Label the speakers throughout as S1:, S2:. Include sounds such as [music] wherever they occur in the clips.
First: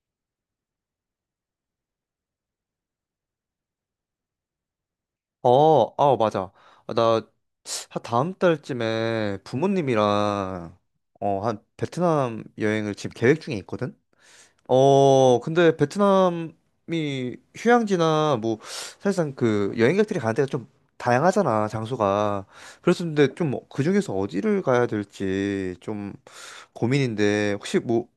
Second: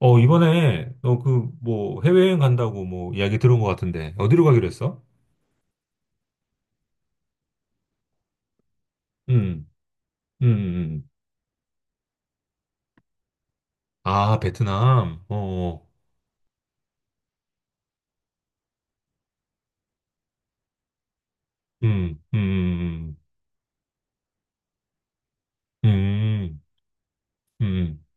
S1: 이번에 너 그 뭐 해외여행 간다고 뭐 이야기 들은 것 같은데 어디로 가기로 했어?
S2: 어, 아, 맞아. 아, 나 다음 달쯤에
S1: 음,
S2: 부모님이랑
S1: 음.
S2: 어, 한 베트남 여행을 지금 계획 중에 있거든.
S1: 아, 베트남. 어,
S2: 어, 근데
S1: 어.
S2: 베트남이 휴양지나 뭐 사실상 그 여행객들이 가는 데가 좀 다양하잖아,
S1: 음,
S2: 장소가. 그래서
S1: 음,
S2: 근데 좀 그 중에서 어디를 가야 될지 좀
S1: 음,
S2: 고민인데
S1: 음,
S2: 혹시
S1: 음.
S2: 뭐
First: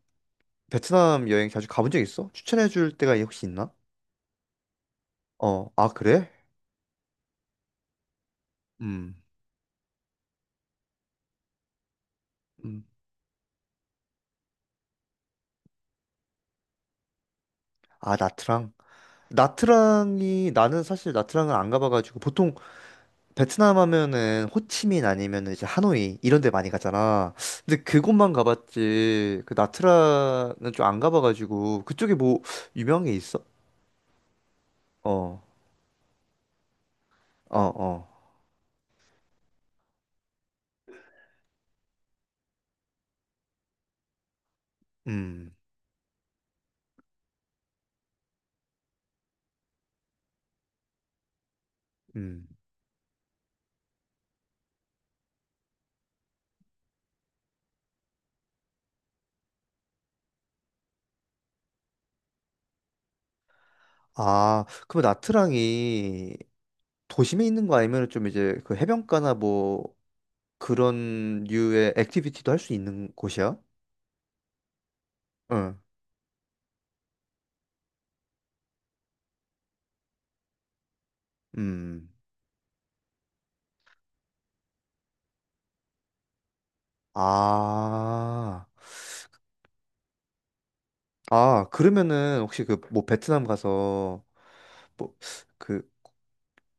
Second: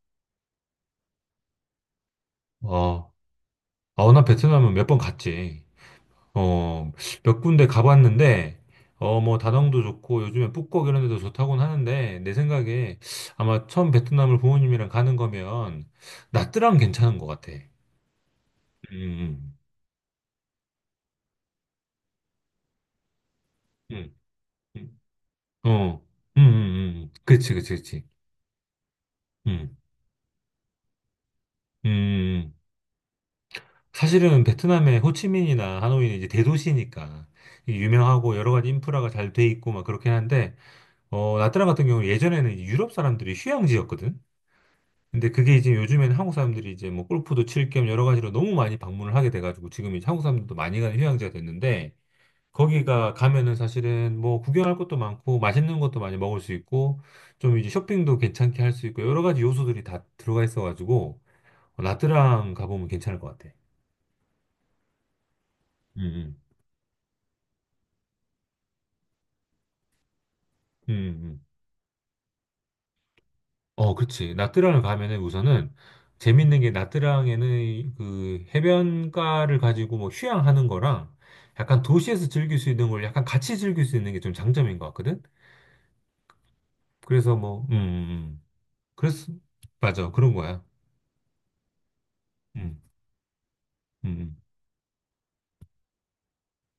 S2: 베트남 여행 자주 가본 적 있어? 추천해 줄
S1: 어,
S2: 데가 혹시 있나?
S1: 나 베트남은 몇 번 갔지.
S2: 어, 아, 그래?
S1: 어, 몇 군데 가봤는데
S2: 음.
S1: 뭐 다낭도 좋고 요즘에 푸꾸옥 이런 데도 좋다고는 하는데 내
S2: 음.
S1: 생각에 아마 처음 베트남을 부모님이랑 가는 거면 나트랑 괜찮은 것 같아.
S2: 아, 나트랑.
S1: 음,
S2: 나트랑이 나는 사실 나트랑은 안 가봐가지고 보통 베트남
S1: 음,
S2: 하면은
S1: 음.
S2: 호치민 아니면은 이제
S1: 음. 어,
S2: 하노이
S1: 음,
S2: 이런 데 많이
S1: 음,
S2: 가잖아.
S1: 그치, 그치,
S2: 근데
S1: 그치.
S2: 그곳만 가봤지 그
S1: 음,
S2: 나트랑은 좀 안 가봐가지고 그쪽에 뭐
S1: 음. 음.
S2: 유명한 게 있어?
S1: 사실은 베트남의
S2: 어,
S1: 호치민이나 하노이는 이제 대도시니까
S2: 어,
S1: 이게
S2: 어,
S1: 유명하고 여러 가지 인프라가 잘 돼 있고 막 그렇긴 한데, 나트랑 같은 경우는 예전에는 이제 유럽 사람들이 휴양지였거든? 근데
S2: 음,
S1: 그게 이제 요즘에는 한국 사람들이 이제 뭐 골프도 칠 겸 여러 가지로 너무 많이 방문을 하게 돼가지고 지금 이제 한국 사람들도 많이 가는 휴양지가 됐는데,
S2: 음.
S1: 거기가 가면은 사실은 뭐 구경할 것도 많고 맛있는 것도 많이 먹을 수 있고 좀 이제 쇼핑도 괜찮게 할 수 있고 여러 가지 요소들이 다 들어가 있어가지고 나트랑 가보면 괜찮을 것 같아.
S2: 아, 그럼
S1: 음,
S2: 나트랑이
S1: 음,
S2: 도심에 있는 거 아니면 좀 이제 그 해변가나 뭐
S1: 음,
S2: 그런
S1: 음.
S2: 류의 액티비티도 할 수 있는 곳이야?
S1: 어, 그렇지. 나트랑을 가면은 우선은
S2: 응,
S1: 재밌는 게 나트랑에는 그 해변가를 가지고 뭐 휴양하는 거랑 약간
S2: 음.
S1: 도시에서 즐길 수 있는 걸 약간 같이 즐길 수 있는 게 좀 장점인 것 같거든. 그래서 뭐, 음.
S2: 아.
S1: 그래서 맞아 그런 거야.
S2: 아, 그러면은 혹시 그
S1: 음,
S2: 뭐 베트남 가서
S1: 음,
S2: 뭐 그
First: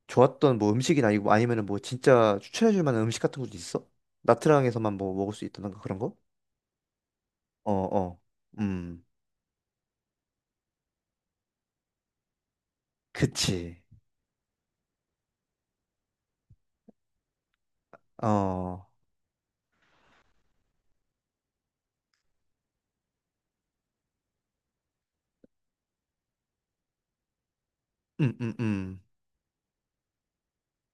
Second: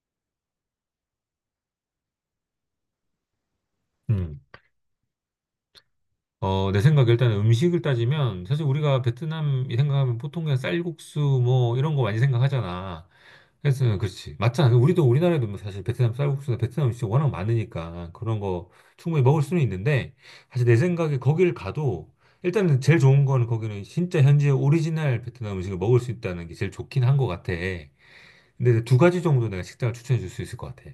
S2: 좋았던 뭐 음식이나 이거 아니면은 뭐 진짜 추천해 줄 만한 음식 같은 것도 있어?
S1: 음.
S2: 나트랑에서만 뭐 먹을 수 있다던가 그런 거?
S1: 어, 내 생각에 일단
S2: 어,
S1: 음식을
S2: 어.
S1: 따지면 사실 우리가
S2: 음.
S1: 베트남 생각하면 보통 그냥 쌀국수 뭐 이런 거 많이 생각하잖아.
S2: 그치.
S1: 그래서 그렇지. 맞잖아. 그 우리도 우리나라에도 뭐 사실 베트남 쌀국수나 베트남 음식 워낙 많으니까 그런 거
S2: 어.
S1: 충분히 먹을 수는 있는데 사실 내 생각에 거길 가도 일단은 제일 좋은 거는 거기는 진짜 현지의 오리지널 베트남 음식을 먹을 수 있다는 게 제일 좋긴 한 것 같아.
S2: 음, 음,
S1: 근데 두
S2: 음.
S1: 가지 정도 내가 식당을 추천해 줄 수 있을 것 같아.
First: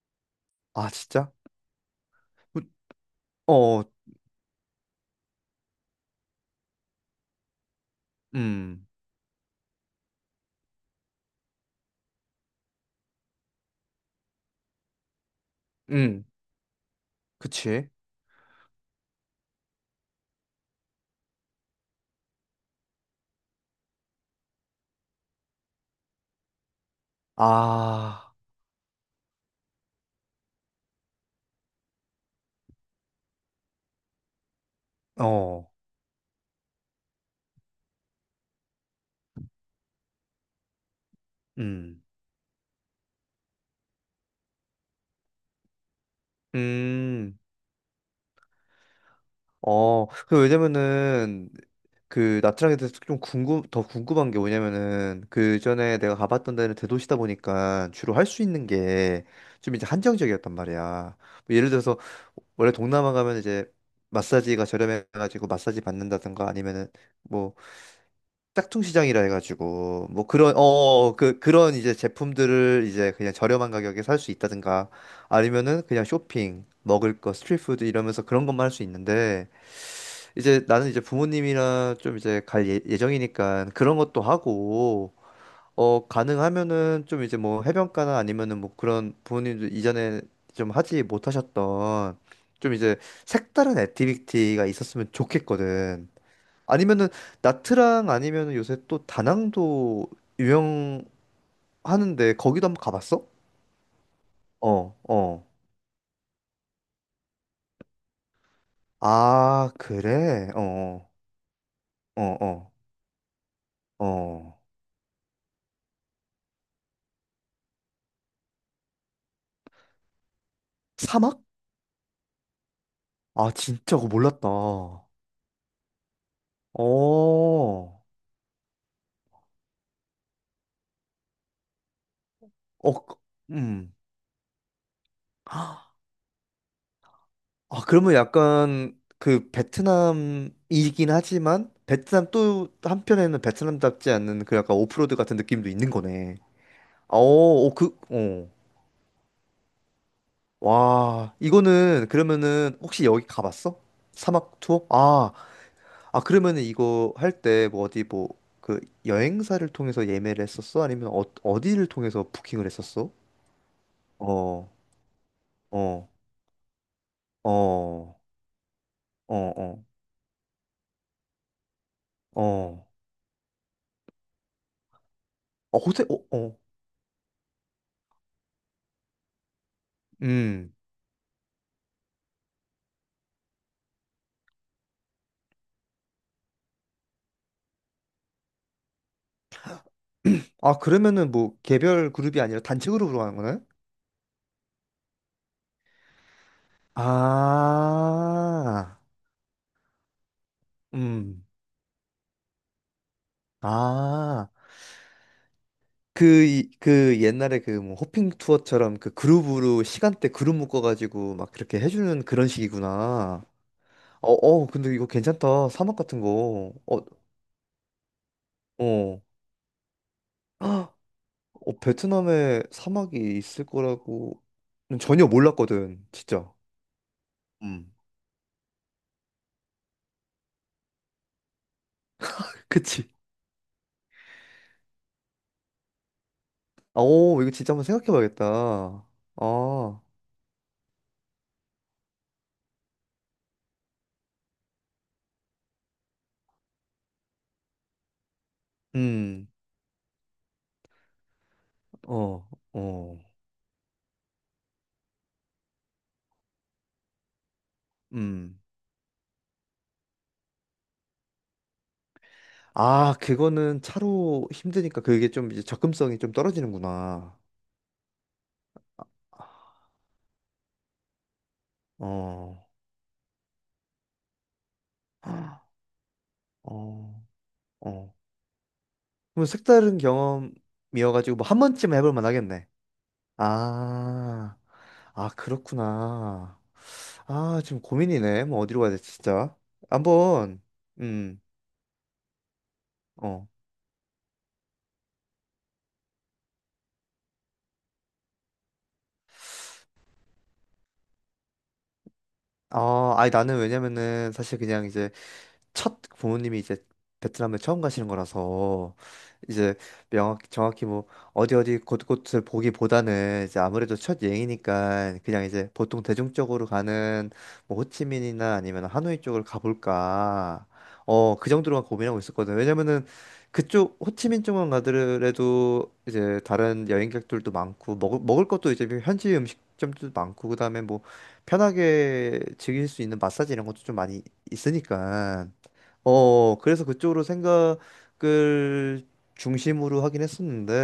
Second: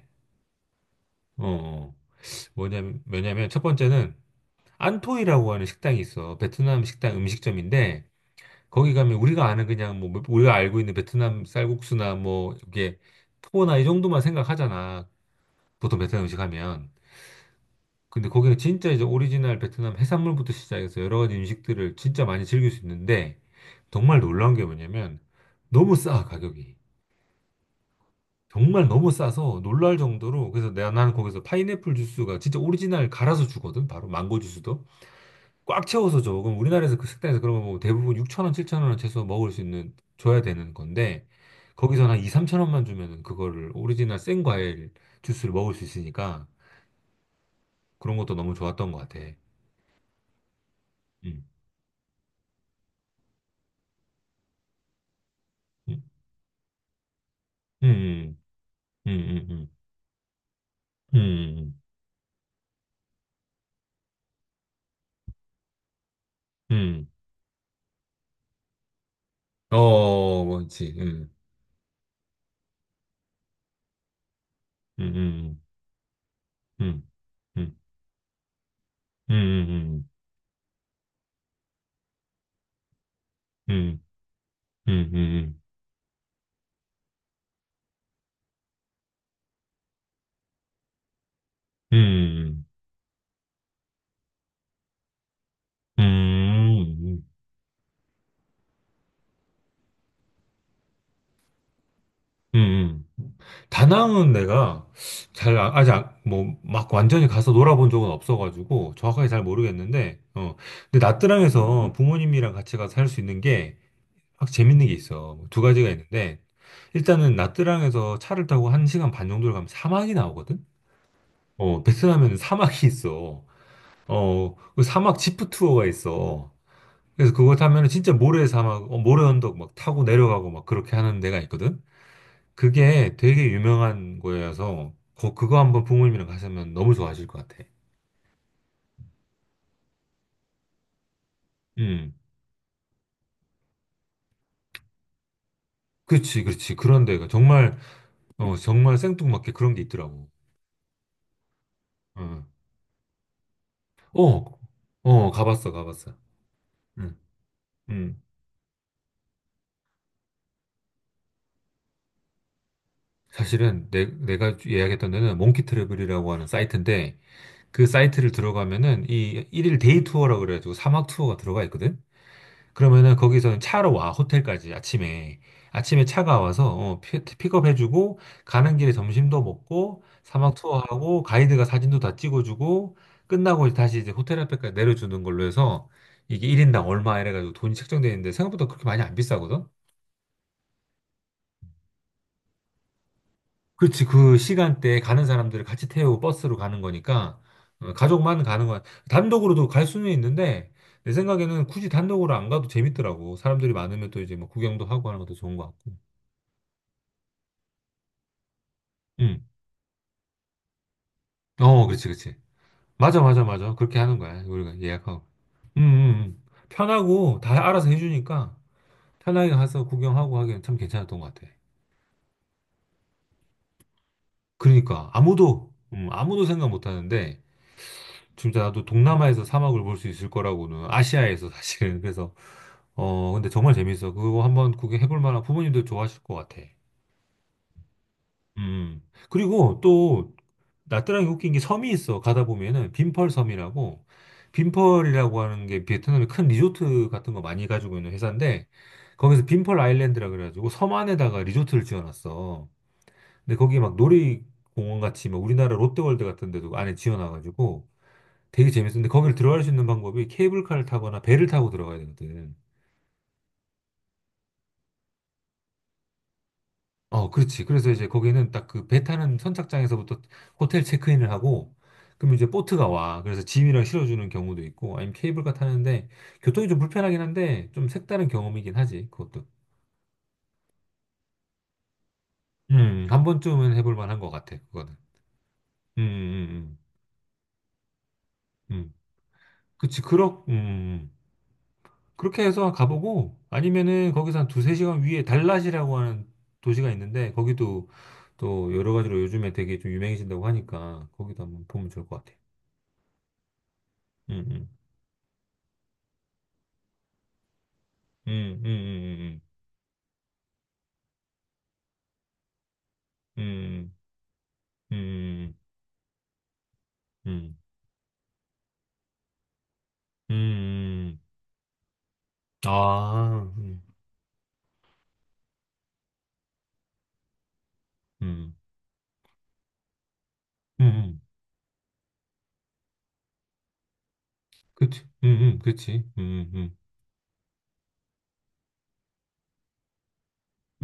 S2: 아, 진짜?
S1: 어, 어.
S2: 우-
S1: 뭐냐면, 왜냐면 첫
S2: 어,
S1: 번째는 안토이라고 하는 식당이 있어. 베트남 식당 음식점인데
S2: 음.
S1: 거기 가면 우리가 아는 그냥 뭐 우리가 알고 있는 베트남 쌀국수나 뭐 이게 포나 이 정도만 생각하잖아. 보통
S2: 음.
S1: 베트남 음식 하면.
S2: 그치.
S1: 근데 거기는 진짜 이제 오리지널 베트남 해산물부터 시작해서 여러 가지 음식들을 진짜 많이 즐길 수 있는데 정말 놀라운 게 뭐냐면 너무 싸 가격이.
S2: 아.
S1: 정말 너무 싸서 놀랄 정도로 그래서 내가 나는 거기서 파인애플 주스가 진짜 오리지널 갈아서 주거든. 바로 망고 주스도.
S2: 어.
S1: 꽉 채워서 줘. 그럼 우리나라에서 그 식당에서 그러면 뭐 대부분 6천 원, 7천 원 최소 먹을 수 있는 줘야 되는 건데
S2: 음.
S1: 거기서 한 2, 3천 원만 주면은 그거를 오리지널 생 과일 주스를 먹을 수 있으니까
S2: 음.
S1: 그런 것도 너무 좋았던 것 같아.
S2: 어, 그
S1: 음.
S2: 왜냐면은 그 나트랑에 대해서 좀 궁금 더 궁금한 게 뭐냐면은 그 전에
S1: 음.
S2: 내가 가봤던 데는 대도시다 보니까 주로 할
S1: 음.
S2: 수 있는
S1: 음.
S2: 게
S1: 음. 음.
S2: 좀 이제 한정적이었단 말이야. 뭐 예를
S1: 음.
S2: 들어서 원래 동남아 가면 이제 마사지가 저렴해가지고 마사지 받는다든가
S1: 음. 음.
S2: 아니면은
S1: 음.
S2: 뭐 짝퉁시장이라 해가지고 뭐
S1: 어,
S2: 그런
S1: 뭐지? 음.
S2: 그 그런 이제 제품들을 이제 그냥 저렴한 가격에 살 수 있다든가
S1: 음. 음.
S2: 아니면은 그냥 쇼핑
S1: 음.
S2: 먹을 거 스트리트푸드 이러면서 그런 것만 할 수
S1: 음.
S2: 있는데
S1: 음. 음.
S2: 이제 나는 이제 부모님이랑 좀 이제 갈 예정이니까 그런
S1: 음.
S2: 것도
S1: 음.
S2: 하고
S1: 음.
S2: 어 가능하면은 좀 이제 뭐 해변가나 아니면은 뭐 그런 부모님들 이전에 좀 하지 못하셨던
S1: 음. 음.
S2: 좀 이제 색다른 액티비티가 있었으면 좋겠거든.
S1: 음.
S2: 아니면은
S1: 음.
S2: 나트랑 아니면은 요새 또 다낭도 유명하는데 거기도 한번
S1: 음. 음.
S2: 가봤어?
S1: 다낭은 내가
S2: 어, 어.
S1: 잘 아직 뭐 막 완전히 가서 놀아본 적은 없어가지고 정확하게 잘
S2: 아,
S1: 모르겠는데
S2: 그래?
S1: 근데
S2: 어,
S1: 나트랑에서
S2: 어,
S1: 부모님이랑
S2: 어,
S1: 같이 가서 할 수 있는 게
S2: 어.
S1: 확
S2: 어.
S1: 재밌는 게 있어 뭐 두 가지가 있는데 일단은 나트랑에서 차를 타고 한 시간 반 정도를 가면 사막이 나오거든
S2: 사막?
S1: 베트남에는 사막이 있어
S2: 아, 진짜 그거 몰랐다.
S1: 어그 사막 지프 투어가 있어
S2: 어,
S1: 그래서 그거 타면은
S2: 어,
S1: 진짜 모래 사막 모래 언덕 막 타고 내려가고 막 그렇게 하는 데가 있거든
S2: 그-
S1: 그게 되게
S2: 음.
S1: 유명한 거여서 그거 한번
S2: 아,
S1: 부모님이랑 가시면 너무 좋아하실 것 같아.
S2: 그러면 약간 그 베트남이긴 하지만
S1: 음,
S2: 베트남 또 한편에는 베트남답지 않는 그 약간 오프로드 같은 느낌도 있는 거네.
S1: 그렇지, 그렇지. 그런
S2: 어,
S1: 데가
S2: 어,
S1: 정말
S2: 그, 어.
S1: 정말 생뚱맞게 그런 게 있더라고.
S2: 와, 이거는
S1: 어,
S2: 그러면은 혹시 여기 가봤어?
S1: 어,
S2: 사막 투어? 아,
S1: 가봤어, 가봤어.
S2: 아, 그러면은 이거
S1: 음,
S2: 할 때 뭐 어디
S1: 음.
S2: 뭐 그 여행사를 통해서 예매를 했었어? 아니면 어, 어디를 통해서 부킹을 했었어?
S1: 사실은 내가
S2: 어,
S1: 예약했던 데는 몽키
S2: 어,
S1: 트래블이라고 하는 사이트인데 그
S2: 어,
S1: 사이트를 들어가면은
S2: 어,
S1: 이 일일
S2: 어,
S1: 데이 투어라고 그래가지고 사막 투어가 들어가 있거든.
S2: 어.
S1: 그러면은 거기서 차로 와, 호텔까지 아침에.
S2: 어,
S1: 아침에
S2: 호세, 어,
S1: 차가
S2: 어.
S1: 와서 어, 픽업해주고, 가는 길에 점심도 먹고, 사막
S2: 음.
S1: 투어하고, 가이드가 사진도 다 찍어주고, 끝나고 이제 다시 이제 호텔 앞에까지 내려주는 걸로 해서 이게 1인당 얼마 이래가지고 돈이 책정돼 있는데 생각보다 그렇게 많이 안 비싸거든?
S2: 아, 그러면은 뭐 개별 그룹이 아니라 단체 그룹으로 하는 거나요?
S1: 그렇지, 그 시간대에 가는 사람들을 같이 태우고 버스로 가는 거니까, 가족만 가는 건,
S2: 아,
S1: 단독으로도 갈 수는 있는데, 내
S2: 음.
S1: 생각에는 굳이 단독으로 안 가도 재밌더라고. 사람들이 많으면 또 이제 뭐
S2: 아.
S1: 구경도 하고 하는 것도 좋은 것 같고.
S2: 그 옛날에 그 뭐 호핑 투어처럼 그
S1: 음.
S2: 그룹으로 시간대 그룹 묶어가지고 막 그렇게
S1: 어, 그렇지,
S2: 해주는
S1: 그렇지.
S2: 그런
S1: 맞아,
S2: 식이구나.
S1: 맞아, 맞아. 그렇게 하는
S2: 어,
S1: 거야.
S2: 어,
S1: 우리가
S2: 근데 이거
S1: 예약하고.
S2: 괜찮다.
S1: 음,
S2: 사막
S1: 음,
S2: 같은
S1: 음.
S2: 거. 어,
S1: 편하고 다 알아서 해주니까
S2: 어.
S1: 편하게 가서 구경하고
S2: [gasps]
S1: 하기엔 참
S2: 헉,
S1: 괜찮았던 것 같아.
S2: 어, 베트남에 사막이 있을 거라고는
S1: 그러니까
S2: 전혀
S1: 아무도
S2: 몰랐거든,
S1: 아무도
S2: 진짜.
S1: 생각 못 하는데
S2: 음.
S1: 진짜 나도 동남아에서 사막을 볼 수 있을 거라고는 아시아에서 사실은 [laughs] 그래서
S2: 그치.
S1: 근데 정말 재밌어. 그거 한번 구경해 볼 만한 부모님도 좋아하실 것 같아.
S2: 아, 오, 이거 진짜 한번 생각해
S1: 음.
S2: 봐야겠다.
S1: 그리고
S2: 아,
S1: 또 나트랑이 웃긴 게 섬이 있어. 가다 보면은 빈펄 섬이라고 빈펄이라고 하는 게 베트남의 큰 리조트 같은 거 많이 가지고 있는 회사인데 거기서
S2: 음,
S1: 빈펄 아일랜드라 그래가지고 섬 안에다가 리조트를
S2: 어,
S1: 지어놨어.
S2: 어,
S1: 근데 거기 막 놀이공원 같이 막 우리나라 롯데월드 같은 데도 안에 지어놔가지고
S2: 음.
S1: 되게 재밌었는데 거기를 들어갈 수 있는 방법이 케이블카를 타거나 배를 타고 들어가야 되거든.
S2: 아, 그거는 차로 힘드니까 그게 좀 이제 접근성이 좀
S1: 어,
S2: 떨어지는구나.
S1: 그렇지. 그래서 이제 거기는 딱 그 배 타는 선착장에서부터 호텔 체크인을 하고, 그럼 이제
S2: 어,
S1: 보트가 와. 그래서 짐이랑 실어주는 경우도 있고, 아니면 케이블카
S2: 헉,
S1: 타는데, 교통이 좀 불편하긴
S2: 어,
S1: 한데, 좀
S2: 어.
S1: 색다른 경험이긴 하지, 그것도.
S2: 그럼 색다른 경험이어가지고 뭐 한 번쯤 해볼 만하겠네.
S1: 한 번쯤은 해볼 만한 것
S2: 아,
S1: 같아, 그거는.
S2: 아,
S1: 음,
S2: 그렇구나.
S1: 음,
S2: 아, 지금 고민이네. 뭐
S1: 음.
S2: 어디로 가야
S1: 음.
S2: 돼, 진짜.
S1: 그치, 그렇,
S2: 한번,
S1: 음.
S2: 음,
S1: 그렇게 해서 가보고,
S2: 어.
S1: 아니면은 거기서 한 두세 시간 위에 달랏이라고 하는 도시가 있는데, 거기도 또 여러 가지로 요즘에 되게 좀 유명해진다고 하니까, 거기도 한번 보면 좋을 것 같아.
S2: 아, 아니 나는 왜냐면은
S1: 음,
S2: 사실
S1: 음.
S2: 그냥 이제 첫 부모님이 이제 베트남에 처음 가시는
S1: 음, 음,
S2: 거라서
S1: 음,
S2: 이제 명확 정확히 뭐 어디 어디 곳곳을 보기보다는 이제 아무래도
S1: 음,
S2: 첫 여행이니까 그냥
S1: 음,
S2: 이제 보통 대중적으로
S1: 음,
S2: 가는
S1: 음, 음,
S2: 뭐 호치민이나 아니면 하노이 쪽을 가볼까
S1: 음.
S2: 어 그 정도로만 고민하고 있었거든 왜냐면은
S1: 아,
S2: 그쪽 호치민 쪽만 가더라도 이제 다른 여행객들도 많고 먹을
S1: 음,
S2: 것도 이제 현지 음식점도 많고 그다음에
S1: 음,
S2: 뭐
S1: 음.
S2: 편하게 즐길 수 있는 마사지 이런 것도 좀 많이
S1: 그치,
S2: 있으니까
S1: 그치,
S2: 어, 그래서 그쪽으로 생각을 중심으로 하긴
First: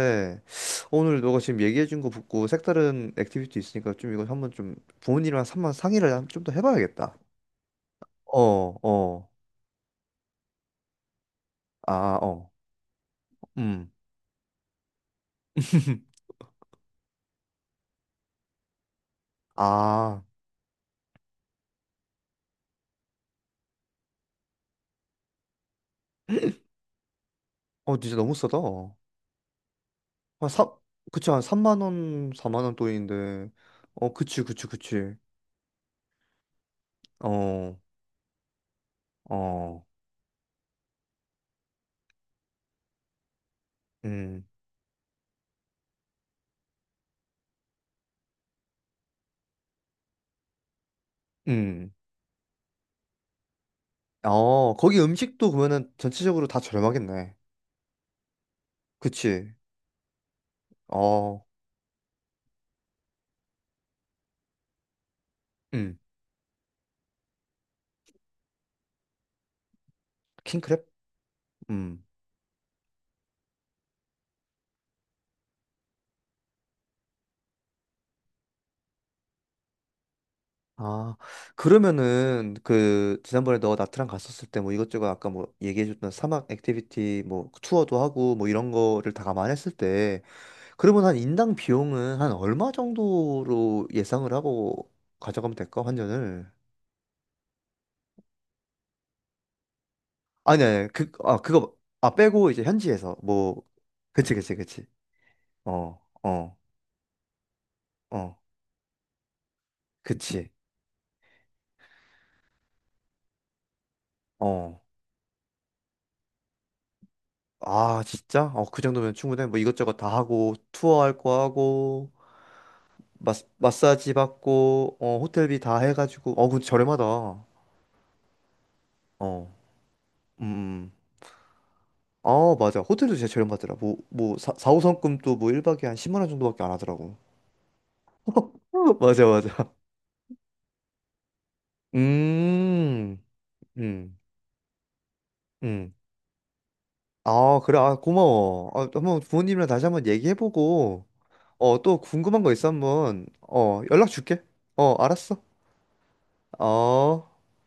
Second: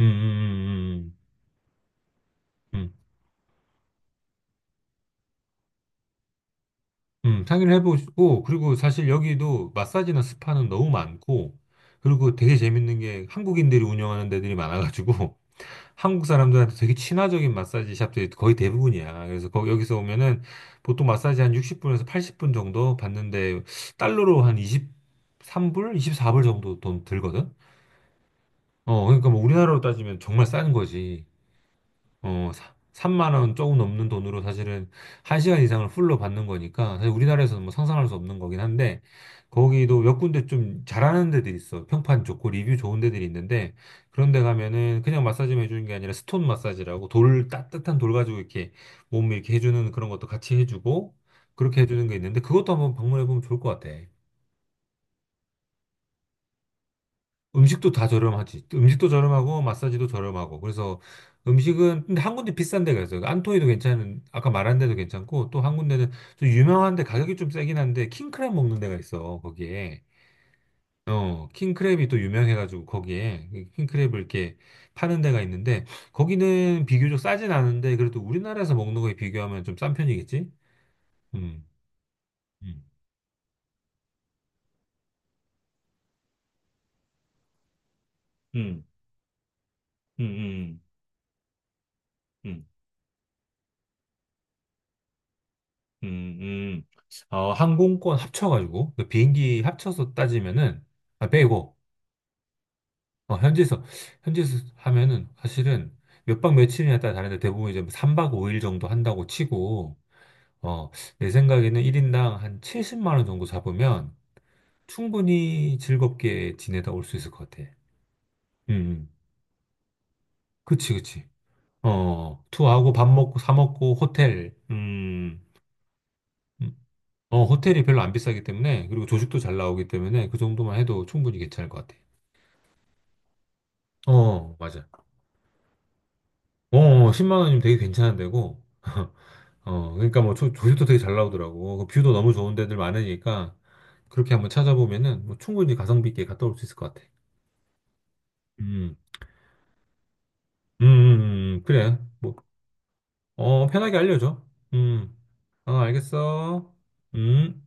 S1: 음, 음, 음,
S2: 오늘 너가 지금 얘기해준 거 듣고
S1: 음, 음.
S2: 색다른 액티비티 있으니까 좀 이거 한번 좀 부모님이랑 한번 상의를 좀 더 해봐야겠다.
S1: 상의를 해보시고,
S2: 어,
S1: 그리고 사실
S2: 어,
S1: 여기도 마사지나 스파는 너무 많고,
S2: 아,
S1: 그리고
S2: 어,
S1: 되게 재밌는 게 한국인들이
S2: 음.
S1: 운영하는 데들이 많아가지고, [laughs] 한국
S2: [laughs]
S1: 사람들한테 되게 친화적인 마사지 샵들이 거의 대부분이야. 그래서 거, 여기서
S2: 아,
S1: 오면은 보통 마사지 한 60분에서 80분 정도 받는데, 달러로 한 23불? 24불 정도 돈 들거든?
S2: 어, 진짜 너무 싸다.
S1: 어, 그러니까 뭐 우리나라로 따지면 정말
S2: 한
S1: 싼
S2: 사,
S1: 거지.
S2: 그치, 한 3만 원,
S1: 어,
S2: 4만 원
S1: 3만
S2: 돈인데.
S1: 원 조금 넘는
S2: 어,
S1: 돈으로
S2: 그치, 그치,
S1: 사실은
S2: 그치.
S1: 1시간 이상을 풀로 받는 거니까 사실 우리나라에서는 뭐
S2: 어,
S1: 상상할 수 없는 거긴 한데
S2: 어,
S1: 거기도 몇 군데 좀 잘하는 데들이 있어. 평판 좋고 리뷰 좋은 데들이 있는데 그런 데
S2: 음,
S1: 가면은 그냥 마사지만 해주는 게 아니라 스톤 마사지라고 돌 따뜻한 돌 가지고 이렇게 몸을 이렇게 해주는 그런 것도 같이 해주고 그렇게
S2: 음.
S1: 해주는 게 있는데 그것도 한번 방문해 보면 좋을 것 같아.
S2: 어, 거기 음식도 그러면은 전체적으로 다 저렴하겠네.
S1: 음식도 다 저렴하지. 음식도
S2: 그치.
S1: 저렴하고 마사지도 저렴하고. 그래서
S2: 어,
S1: 음식은 근데 한 군데 비싼 데가 있어요. 안토이도 괜찮은 아까 말한 데도 괜찮고 또 한
S2: 음.
S1: 군데는 좀 유명한데 가격이 좀 세긴 한데 킹크랩 먹는 데가 있어. 거기에.
S2: 킹크랩?
S1: 어,
S2: 음.
S1: 킹크랩이 또 유명해가지고 거기에 킹크랩을 이렇게 파는 데가 있는데 거기는 비교적 싸진 않은데 그래도 우리나라에서 먹는 거에 비교하면 좀 싼 편이겠지?
S2: 아,
S1: 음.
S2: 그러면은
S1: 음.
S2: 그 지난번에 너 나트랑 갔었을 때 뭐 이것저것 아까 뭐 얘기해줬던 사막 액티비티 뭐 투어도 하고 뭐 이런
S1: 음,
S2: 거를 다 감안했을 때
S1: 음, 음,
S2: 그러면 한 인당 비용은 한
S1: 음.
S2: 얼마 정도로 예상을 하고 가져가면 될까?
S1: 음,
S2: 환전을.
S1: 음. 항공권 합쳐가지고, 그 비행기 합쳐서
S2: 아니,
S1: 따지면은,
S2: 아니,
S1: 아, 빼고,
S2: 그거, 아, 빼고 이제 현지에서 뭐,
S1: 현지에서,
S2: 그치, 그치,
S1: 현지에서
S2: 그치.
S1: 하면은, 사실은
S2: 어,
S1: 몇박
S2: 어,
S1: 며칠이냐 따라 다른데 대부분 이제 3박
S2: 어,
S1: 5일 정도 한다고 치고,
S2: 그치.
S1: 어, 내 생각에는 1인당 한 70만 원 정도 잡으면
S2: 어.
S1: 충분히 즐겁게 지내다 올 수 있을 것 같아.
S2: 아, 진짜? 어,
S1: 음,
S2: 그
S1: 음.
S2: 정도면 충분해. 뭐 이것저것 다 하고,
S1: 그치,
S2: 투어 할
S1: 그치.
S2: 거 하고,
S1: 투어하고 밥 먹고, 사 먹고,
S2: 마사지
S1: 호텔,
S2: 받고, 어, 호텔비 다 해가지고, 어, 근데
S1: 음.
S2: 저렴하다. 어,
S1: 호텔이 별로 안 비싸기 때문에, 그리고 조식도
S2: 음,
S1: 잘 나오기 때문에, 그 정도만
S2: 음.
S1: 해도 충분히 괜찮을 것 같아.
S2: 아, 맞아. 호텔도 진짜 저렴하더라. 뭐,
S1: 어,
S2: 4,
S1: 맞아.
S2: 5성급도 뭐 1박에 한 10만 원 정도밖에 안
S1: 어,
S2: 하더라고.
S1: 10만 원이면 되게 괜찮은 데고,
S2: [laughs]
S1: [laughs]
S2: 맞아, 맞아.
S1: 어, 그러니까 뭐 조식도 되게 잘 나오더라고. 그 뷰도 너무 좋은 데들
S2: 음,
S1: 많으니까,
S2: 음,
S1: 그렇게 한번 찾아보면은, 뭐 충분히
S2: 음.
S1: 가성비 있게 갔다 올 수 있을 것 같아.
S2: 아, 그래. 아, 고마워. 아,
S1: 음,
S2: 한번 부모님이랑 다시 한번 얘기해보고, 어,
S1: 그래.
S2: 또
S1: 뭐,
S2: 궁금한 거 있어 한번,
S1: 어,
S2: 어,
S1: 편하게
S2: 연락
S1: 알려줘.
S2: 줄게. 어,
S1: 음,
S2: 알았어.
S1: 어, 알겠어.
S2: 어.
S1: 음.